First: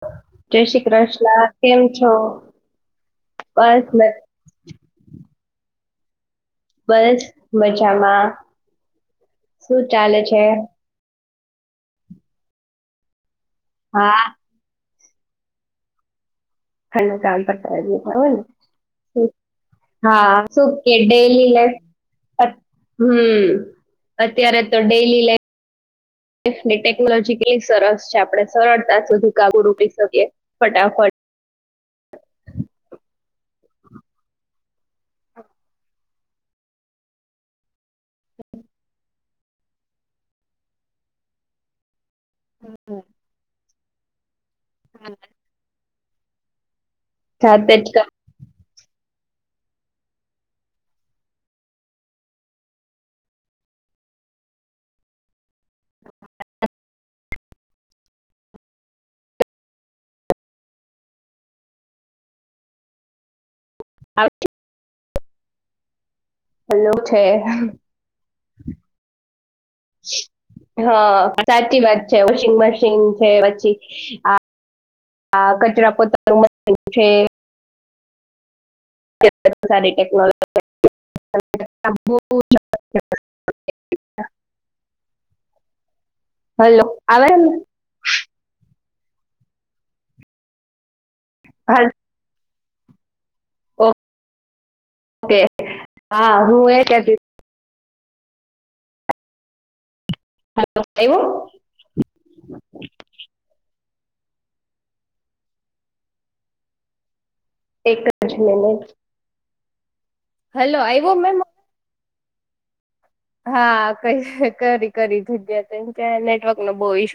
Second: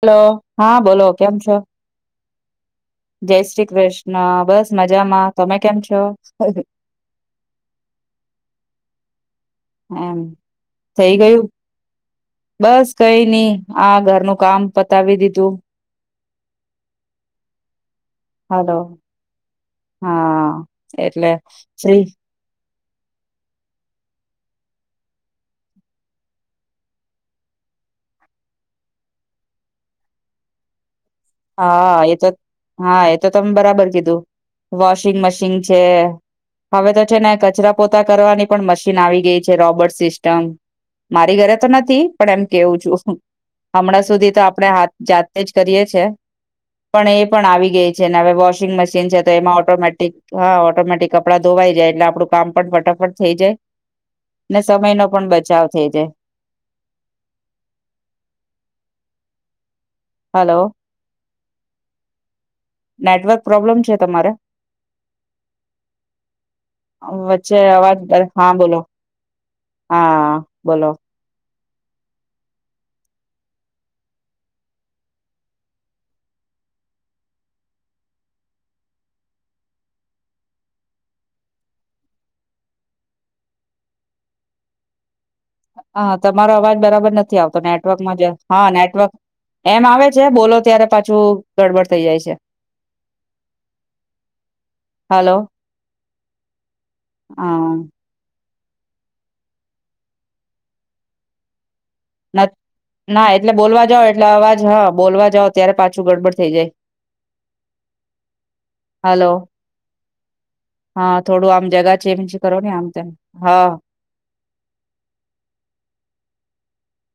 Hello જય હા શ્રી બોલો કેમ કૃષ્ણ છો છો જય શ્રી બસ કૃષ્ણ મ- બસ મજામાં. તમે કેમ છો? બસ મજામાં. શું ચાલે એમ છે થઈ ગયું. બસ કઈ નઈ હા ઘરનું કામ પ બતાવી દીધું ખંડ કામ પતાવી દેતા હોય ને હલો હા શું કે એટલે ડેઇલી ફ્રી લાઇફ હમ અત્યારે તો ડેલી લાઈફ ટેકનોલોજી કેટલી સરસ છે આપણે સરળતા સુધી કાબુ રૂકી શકીએ ફટાફટ હા એ તો હા. તો તમે બરાબર કીધું વોશિંગ મશીન છે હવે તો છે ને કચરા પોતા કરવાની પણ મશીન આવી ગઈ છે રોબોટ સિસ્ટમ મારી ઘરે તો નથી. પણ એમ કેવું છું હું. હમણાં સુધી તો આપડે હાથ જાતે જ કરીએ છીએ. પણ એ પણ આવી જાતે ગઈ જ છે કામ ને હવે વોશિંગ મશીન [unintelligible] તો એમાં ઓટોમેટિક હા ઑટોમેટિક કપડા ધોવાઈ જાય. એટલે આપડું કામ પણ ફટાફટ થઈ જાય ને સમયનો પણ બચાવ. થેય જાય. હલો. નેટવર્ક. પ્રોબ્લેમ છે તમારે? હેલો છે વચ્ચે અવાજ હા બોલો હા બોલો. હા સાચી વાત છે. વોશિંગ મશીન છે. પછી કચરા પોતાનું મશીન છે. સારી ટેકનો [unintelligible] હા તમારો અવાજ બરાબર આવે નથી ને આવતો નેટવર્કમાં જ હાને. એમ આવે છે બોલો ત્યારે પાછ છ હા ગડબડ થઈ જાય છે. હલો ઓકે હા હું એ કેતી. હા હલો એવું. ના એટલે બોલવા જાવ એટલે અવાજ હા બોલવા જાવ ત્યારે પાછું ગડબડ થઈ જાય. એક જ મિનટ. હલો હા થોડું આમ જગ. ચેન્જ કરો ને આમ. હા, કઈ કરી કરી જગ્યા ત્યાં નેટવર્ક નો બહુ ઈશ્યુ્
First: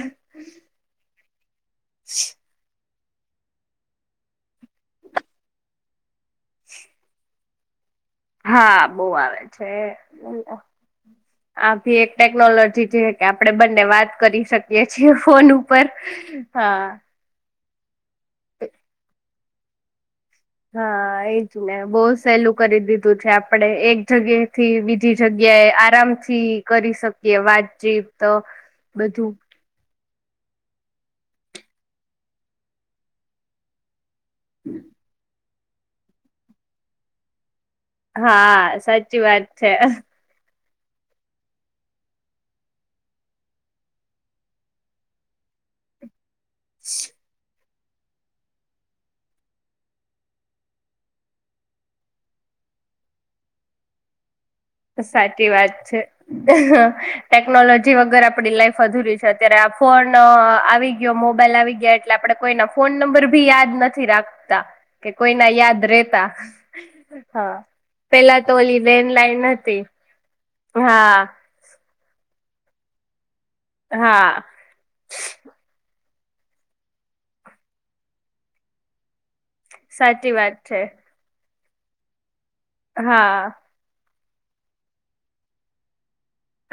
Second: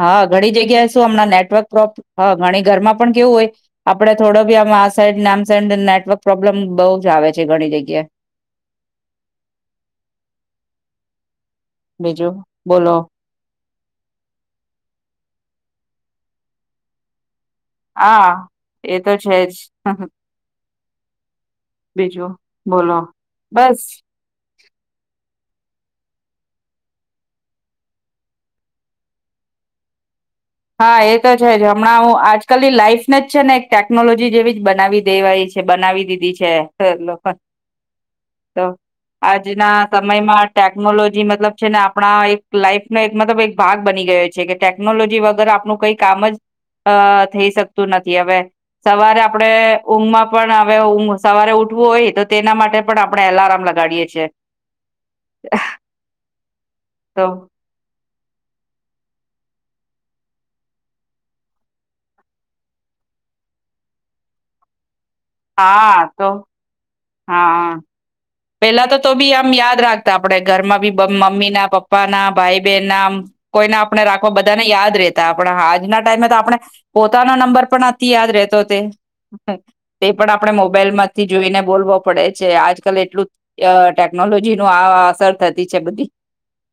હા, ઘણી જગ્યાએ શું હમણાં નેટવર્ક પ્રોબ્ હ.. ઘણી ઘરમાં પણ કેવું હોય આપણે થોડો બી આમાં આ સાઈડ આમસાઈડ નેટવર્ક પ્રોબ્લેમ બહુ જ આવે છે, ઘણી જગ્યા હા બહુ આવે છે આ ભી એક બીજું ટેક્નોલોજી બોલો છે કે આપણે બધા વાત કરી શકીએ છીએ ફોન ઉપર હા હા એ તો છે જ હહ હા એજ ને બહુ સહેલું કરી બોલો દીધું છે આપણે બસ એક જગ્યા થી બીજી જગ્યાએ આરામથી કરી શકીએ વાતચીતો બધું હા એ તો છે જ હમણાં હું આજકાલ લાઈફ ને જ છે ને એક ટેક્નોલોજી જેવી જ બનાવી દેવાય છે. બનાવી દીધી છે તો હા સાચી વાત છે આજના સમયમાં ટેકનોલોજી મતલબ છે ને આપણા એક લાઈફનો એક મતલબ એક ભાગ બની ગયો છે કે ટેકનોલોજી વગ વગર આપનું કઈ કામ જ અ થઈ શક્ તું નથી. હવે સવારે આપણે ઊંઘમાં પણ હવે ઘ સવારે ઉઠવું હોય તો તેના માટે પણ આપણે અલાર્મ લગાડીએ છીએ. સાચી વાત છે તો ટેક્નોલોજી વગર આપણી લાઈફ અધુરી અત્યારે ફોન આવી ગયો મોબાઈલ આવી ગયા એટલે આપણે કોઈના ફોન નંબર બી યાદ નથી રાખતા. કે કોઈ ના યાદ હા રેતા તો હા ઓલી પેલા તો તો ભી આમ લેન્ડલાઈન યા હતી યાદ રાખતા. આપણે ઘરમાં બી હા મમ્મી ના પપ્પા પપ્પા ના, ભાઈ બહેન ના કોઈને આપણે હા રાખવા બધાને યાદ રહેતા પણ આજના ટાઈમે તો આપણે પોતાનો નંબર પણ નથી યાદ રહેતો તે તે સાચી પણ આપણે વાત છે મોબાઈલ માંથી જોઈને બોલવો પડે છે આજકાલ એટલું અ.. ટેક્..... હા ટેકનોલોજીની આ અસર થતી છે બધી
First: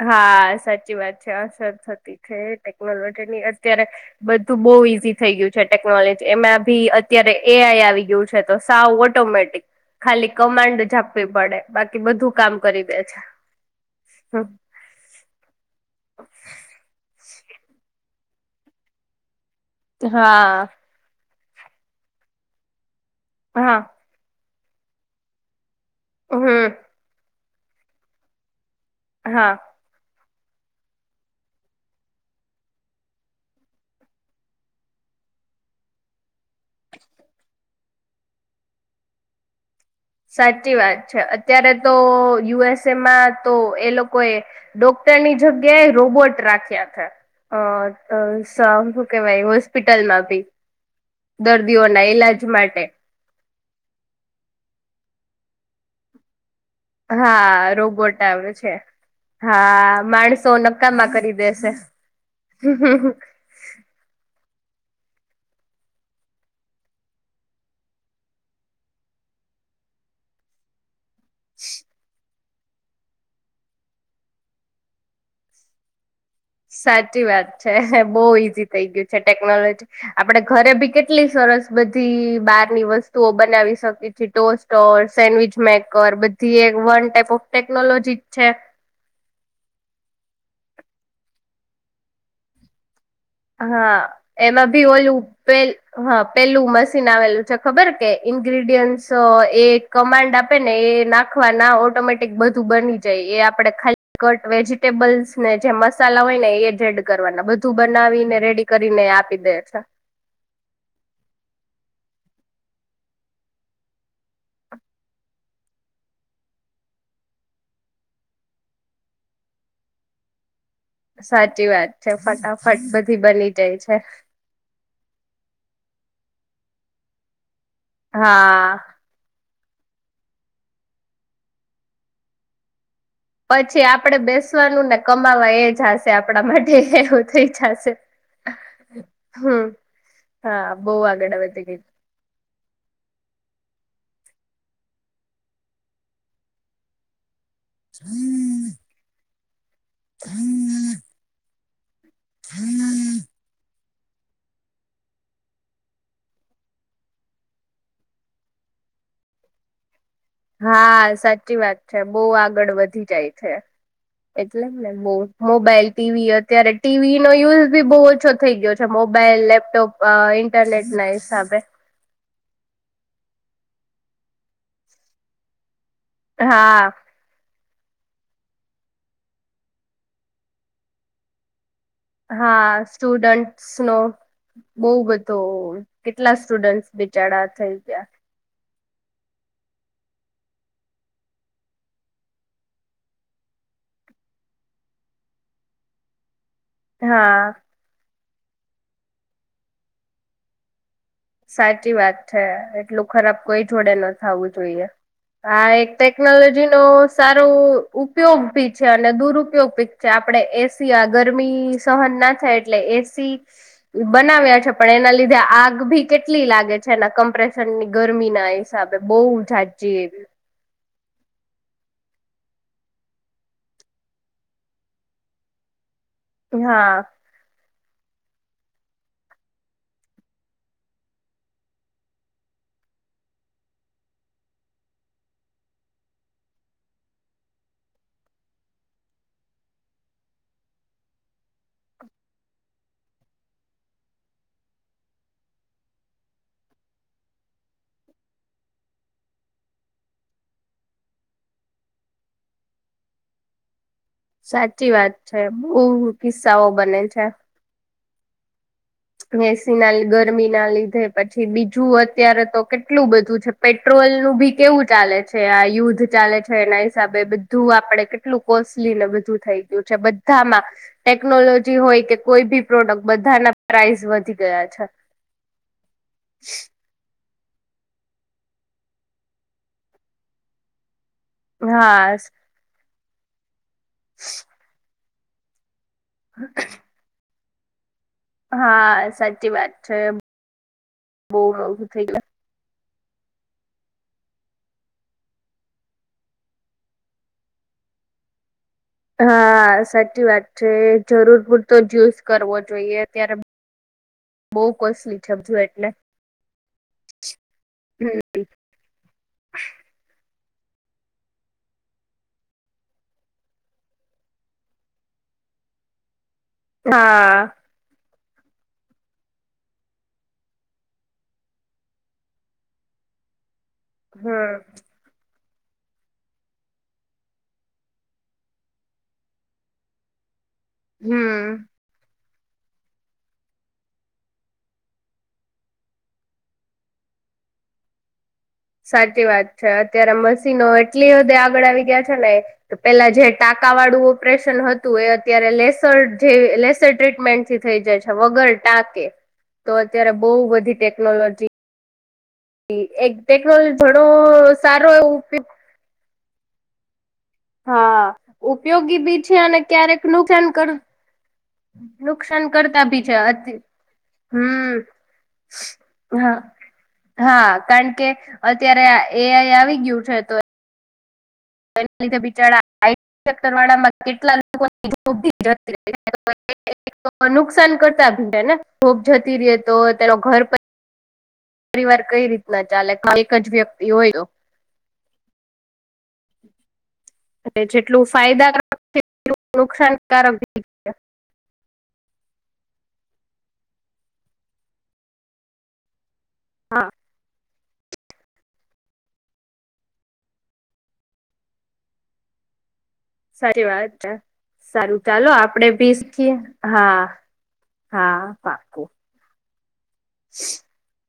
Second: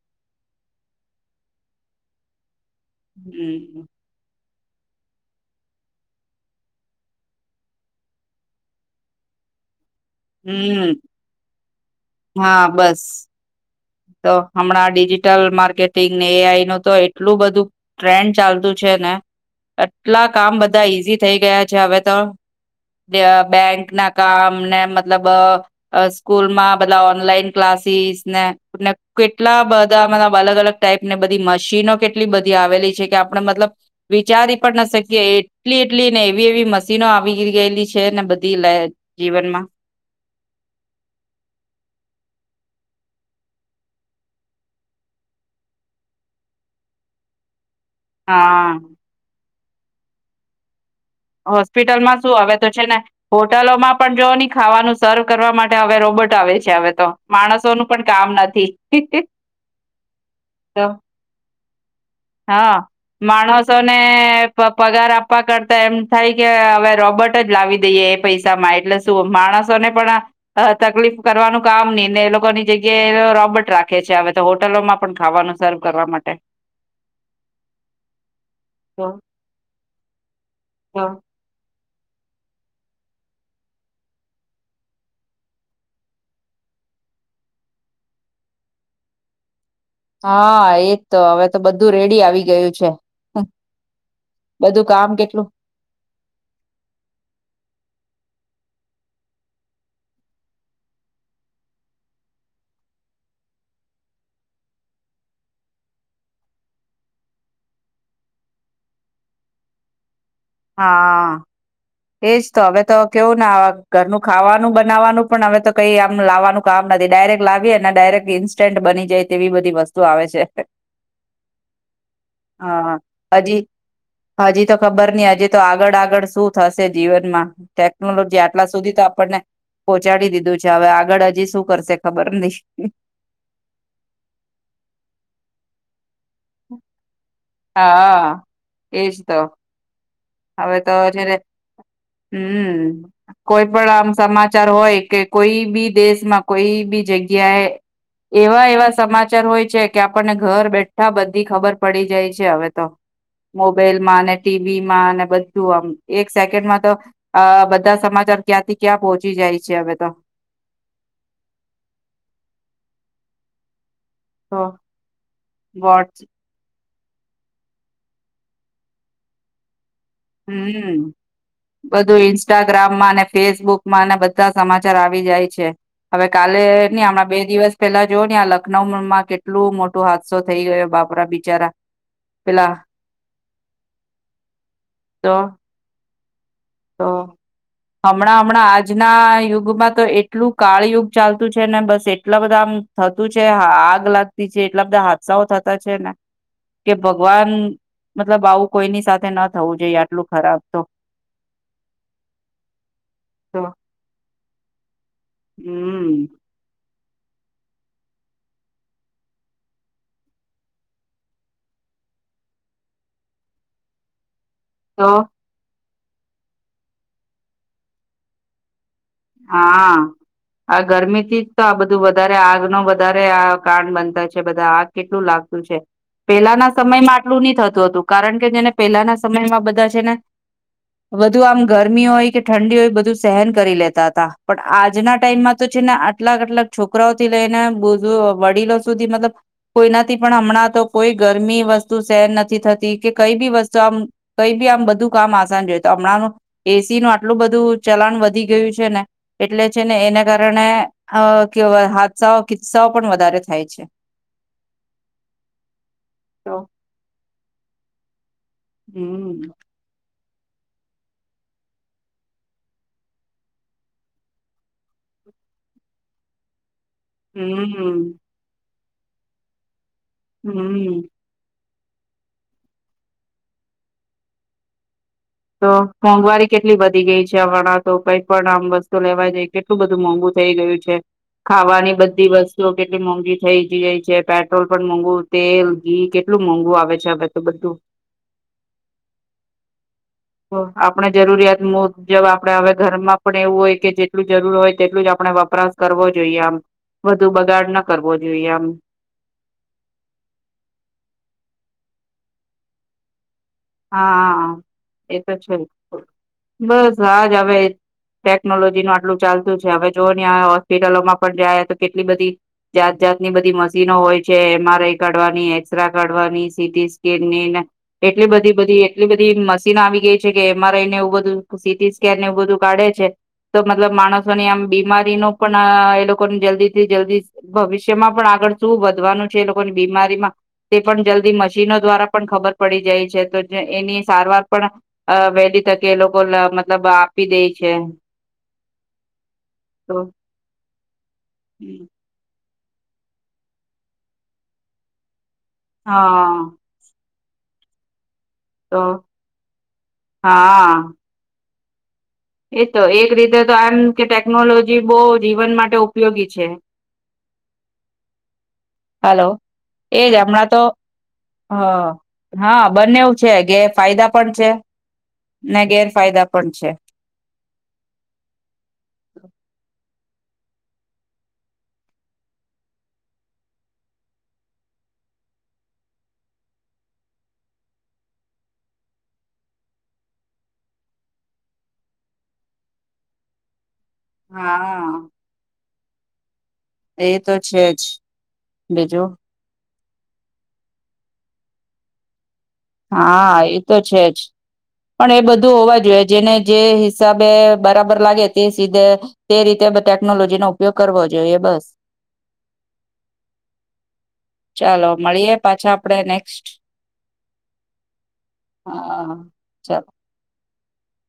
હા સાચી વાત છે અસર થતી છે ટેક્નોલોજી ની અત્યારે હમ બધ્ તો બહુ ઈઝી થઈ ગયું છે ટેકનોલોજી એમાં બી અત્યારે એઆઈ આવી ગયું છે તો સાવ ઓટોમેટિક ખાલી કમાન્ડ હમ જ આપવી પડે બાકી બધું કામ હા કરી દે બસ છે તો હમ. હમણાં ડિજિટલ માર્કેટિંગને એ આઈ નું તો એટલું બધું ટ્રેન્ડ ચાલતું છે ને આટલા કામ હા બધા ઈઝી થઈ ગયા છે હવે તો- હા બેંક ના કામ અમને મતલબ અ સ્કૂલ માં હમ બધા ઓનલાઈન ક્લાસીસને હા કેટલા બધા મ અલગ અલગ ટાઈપ ને બધી મશીનો કેટલી બધી આવેલી છે કે આપણે મતલબ, વિચારી પણ ના શકીએ એટલી એટલી ને એવી એવી મશીનો આવી ગયેલી છે ને બધી લ જીવનમાં. સાચી વાત છે અત્યારે તો યુ એસ એમાં તો એ લોકોએ, ડોક્ટરની જગ્યાએ રોબોટ રાખ્યા છે, અ અ હા સું કે ભાઈ મસ્ત હોસ્પિટલમાં ભી. દર્દીઓના હોસ્પિટલમાં શું ઈલાજ હવે તો માટે છે ને, હોટલોમાં પણ જોઓ ન ખાવાનું સર્વ કરવા માટે હવે રોબોટ આવે છે. હવે તો હા માણસોનું પણ રોબોટ કામ આવે નથી છે, હા માણસો તો નક્કામાં કરી દેશે. હા માણસો ને પગાર આપવા કરતા એમ થાય કે હવે રોબર્ટ જ લાવી દઈએ એ પૈસામાં એટલે શું માણસોને પણ, તકલીફ કરવાનું કામ નહી ને એ લોકો લોકોની જગ્યાએ રોબર્ટ રાખે છે હવે તો હોટલો માં પણ ખાવાનું સર્વ કરવા માટે. સાચી વાત છે બહુ ઈઝી થઈ ગયું છે ટેકનોલોજી, આપડે ઘરે ભી કેટલી સરસ બધી બારની વસ્તુઓ બનાવી શકી છે ટોસ્ટર સેન્ડવીચ મેકર બધી એ વન ટાઈપ ઓફ ટેકનોલોજી છે. હા એજ તો હવે તો બધું રેડી આવી ગયું છે. હા એમાં બધું ભી કામ ઓલું કેટલું પ હા પેલું મશીન આવેલું છે ખબર કે ઇન્ગ્રીડિયન્ટ તો એ કમાન્ડ આપે ને એ નાખવાના ઓટોમેટિક બધું બની જાય એ આપડે ખાલી કટ વેજીિટેબલ્સ ને જે મસાલા હોય ને એ જ એડ કરવાના બધું બ બનાવીને રેડી કરીને આપી દે છે. હા. એજ તો હવે તો કેવું ને ઘરનું ખાવાનું બનાવવાનું પણ હવે તો કઈ આમ લાવવાનું કામ નથી ડાયરેક્ટ લાવીએ અનેને ડાયરેક્ટ ઈન્સ્ટન્ટ બની જાય તેવી બધી વસ્તુ આવે છે. સાચી વાત છે ફટાફટ હા, બધી બની હજી જાય છે હજી તો ખબર નહ હજી તો આગળ આગળ શું થશે જીવનમા. ટેકનોલોજી આટલા હા સુધી તો આપણને પોહોંચાડી દીધું છે હવે આગળ હજી શું કરશે ખબર નહી. પછી આપડે બેસવાનું ને કમાવા એ જ હશે. આપણા માટે એવું થઈ જશે હા એજ તો હમ. હા હવે બહુ તો આગળ જ્યારે આવે તે ગીત. હમ કોઈ પણ આમ સમાચાર હોય કે કોઈ બી દેશમાં કોઈ બી જગ્યા જગ્યા એવા એવા સમાજ ાર હોય છે. કે આપણને ઘર બેઠા બધી ખબરકેમ પડી જાય છે હવે તો મો બાઈલ માને ટીવીી માને બધું આમ એક સેકન્ડમાં તો બધા સમાચાર ક્યાંથી ક્યાં પહોંચી જાય છે હવે તો હા સાચી વાત છે બહુ આગળ વધી જાય છે તો એટલે ને બ મોબાઈલ વોટ ટીવી અત્યારે ટીવી નો યુઝ બી બહુ ઓછો થઈ ગયો છે મોબાઈલ લેપટોપ અ ન્ટરનેટ ન હમ હિસાબે બધું ઇન્સ્ટાગ્રામમાં અને ફેસબુકમાં ને બધા સમાચાર આવી જાય છે હવે કાલે ની હા હમણાં બે દિવસ પેલા જોવ ને આ લખનઉમાં કેટલું મોટો હાદસો થઈ ગયો બાપરા બિચારા પેલા હા સ્ટુડન્ટસ નો બહ બધું તો કેટલા સ્ટુડન્ટ તો બિચાર થઈ ગયા હમણાં હમણાં આજના યુગમાં તો એટલું કાળ યુગ ચાલતું છે ને બસ એટલા બધા આમ થતું છે આગ લાગતી છે એટલા બધા હાદસાઓ થતા છે ને કે હા ભગવાન મતલબ આવું કોઈની સાથે ન થવું જોઈએ આટલું ખરાબ તો સાચી વાત છે એટલું ખરાબ તો કોઈ જોડે નથી ખાવું જોઈએ. આ એક હમ ટેકનોલોજી નો સારો ઉપયોગ ભી છે અને દુરપયોગી છે આપડે એસી આ ગરમી સહન ના થાય એટલે એસી બનાવ્યા પણ તો એના લીધે આગ ભી કેટલી લાગે છે એના કમ્પ્રેશન ની ગરમી ના હસાબે બહુ જજી એવી ગરમી થી જ તો આ બધું વધારે આગ ન વધારે આ કારણ બનતા છે બધા આગ કેટલું લાગતું છે પેલાના હા સમયમાં આટલું નહ થતું. કારણ કે જેને પેલાના સમયમાં બધા છે ને વધુ આમ ગરમી હોય કે ઠંડી હોય બધું સહેન કરી લેતા હતા. પણ આજના ટાઈમમાં તો છે ને આટલા આટલાક છોકરાઓથી લઈને બ વડીલો સુધી મતલબ કોઈનાથી પણ હમણાં તો કોઈ ગરમી વસ્તુ સેન નથી થતી કે કઈ બી વસ્તુ આમ કઈ બી આમ બધું કામ આસાન જોય હમણાં એસી નું આટલું બધું ચલાણ વધી ગયું છે ને એટલે છે ને એને કારણે અ હાદસાઓ કિસ્સાઓ પણ વધારે થાય છે. સાચી વાત છે બહુ કિસ્સાઓ બને છે. હમ વસી ના ગર ગરમી ના લીધે પછી બીજું અત્યારે તો કેટલું બધું છે પેટ્રોલ નું બી કેવું ચાલે છે આ યુદ્ધ ચાલે છે. હિસાબે બધું આપડે હમ કેટલું કોસ્ટ ને બધું થઈ ગયું. બધામાં હમ ટેકનોલોજી. હોય કે કોઈ બી પ્રોડક્ટ બધાના પ્રાઇઝ વધી ગયા છે. તો મોંઘવારી કેટલી વધી ગઈ છે. વાળ તો કઈક પણ આમ વસ્તુ લેવા જાય કેટલું બધું મોંઘુ થઇ ગયું છે. ખાવાની હા બધી વસ્તુ કેટલી મોંઘી થઈ. જાય છે પેટ્રોલ પણ મોંઘું તેલ. કેટલું મોંઘુ આવે છે આ બધ બધું. હા સાચી વાત. છે તો આપણે બહુ જરૂરિયાત મો મોઘું થઈ જબ આપડે હ ઘર માં પણ એવું હોય કે જેટલું જરૂર હોય તેટલું જ આપણે વપરાશ કરવો જોઈએ આમ વધુ બગાડ ના કરવો જોઈએ આમ. હા સાચી વાત છે જરૂર પૂરતો જ્યુસ કરવો જોઈએ ત્યારે હા એ તો છે બધું એટલે બસ હાજ હવે ટેકનોલોજી ન આટલું ચાલતું છે હવે જો ન હોસ્પિટલોમાં પણ જાય તો કેટલી બધી જાત જાતની બધી મશીનો હોય છે એમઆરઆઈ કાઢવાની એક્સરે કાઢવાની સિટી સ્કેન હા ને એટલી બધી બધી એટલી બધી મશીન આવી ગઈ છે કે એમઆરઆઈ ને એવું બધું સીટી સ્કેન ને એવું બધું કાઢે છે. તો મતલબ હમ માણસોની આમ બીમારી ન પણ એ લોકોને જલ્દી થી જલ્દી ભવિષ્યમાં પણ આગળ શું વધવાનું છે એ લોકોની બીમારીમાં તે પણ જલ્દી હમ મશીનો દ્વારા પણ ખબર પડી જાય છે તો એની સારવાર પણ વહેલી તકે એ લોકો મતલબ આપી દે છે. સાચી વાત. છે તો અત્યારે મસીનો કેટલી બધે આગળ આવી ગયા છે. પેલા જે ટાકા વાળું ઓપરેશન હતું એ ત્યારે લેસર જે હા લેસ ટટ મેન્ટથી થઈ જાય છે વગર તો ટાકે તો અત્યારે બો બધી હા ટેકનોલોજી એ તો એક રીતે તો આમ ટેકનોલોજી કે ઘણો ટેકનોલોજી સારો બો એવો ઉપયોગ જીવન માટે ઉપયોગી છે હા ઉપયોગી બી હાલો છે અને ક્યારેક એજ નુકસાન હમણાં તો કર હ નુકસાન હા કરતા બી બંનેવ છે ગેરફાયદા પણ છે હમ ને ગેરફાયદા હા પણ છે હા કારણ કે અત્યારે આ એઆઈ આવી ગયું છે તો એના લીધે બિચાર [unintelligible] વાળામાં કેટલા નુકસાન કરતાી [unintelligible] તો તેનો ઘર પરિવાર કઈ રીતના ચાલે એક જ વ્યક્તિ હોય તો હા એ તો અને છે જ જેટલું ફાયદાકારક છે બીજું એટલું નુકસાન કરાક ભી છે હા એ તો છે જ પણ એ બધું હોવા જોઈએ જેને જે હા હિસાબે બરાબર લાગે તે સીધે તે રીતે ટેકનોલોજી નો ઉપયોગ કરવો જોઈએ બસ સાચી વાત છે સારું ચાલો મળીએ આપડે પાછા ભી શીખીએ નેક્સ્ટ હા હા પાકું ચાલ [inaudible]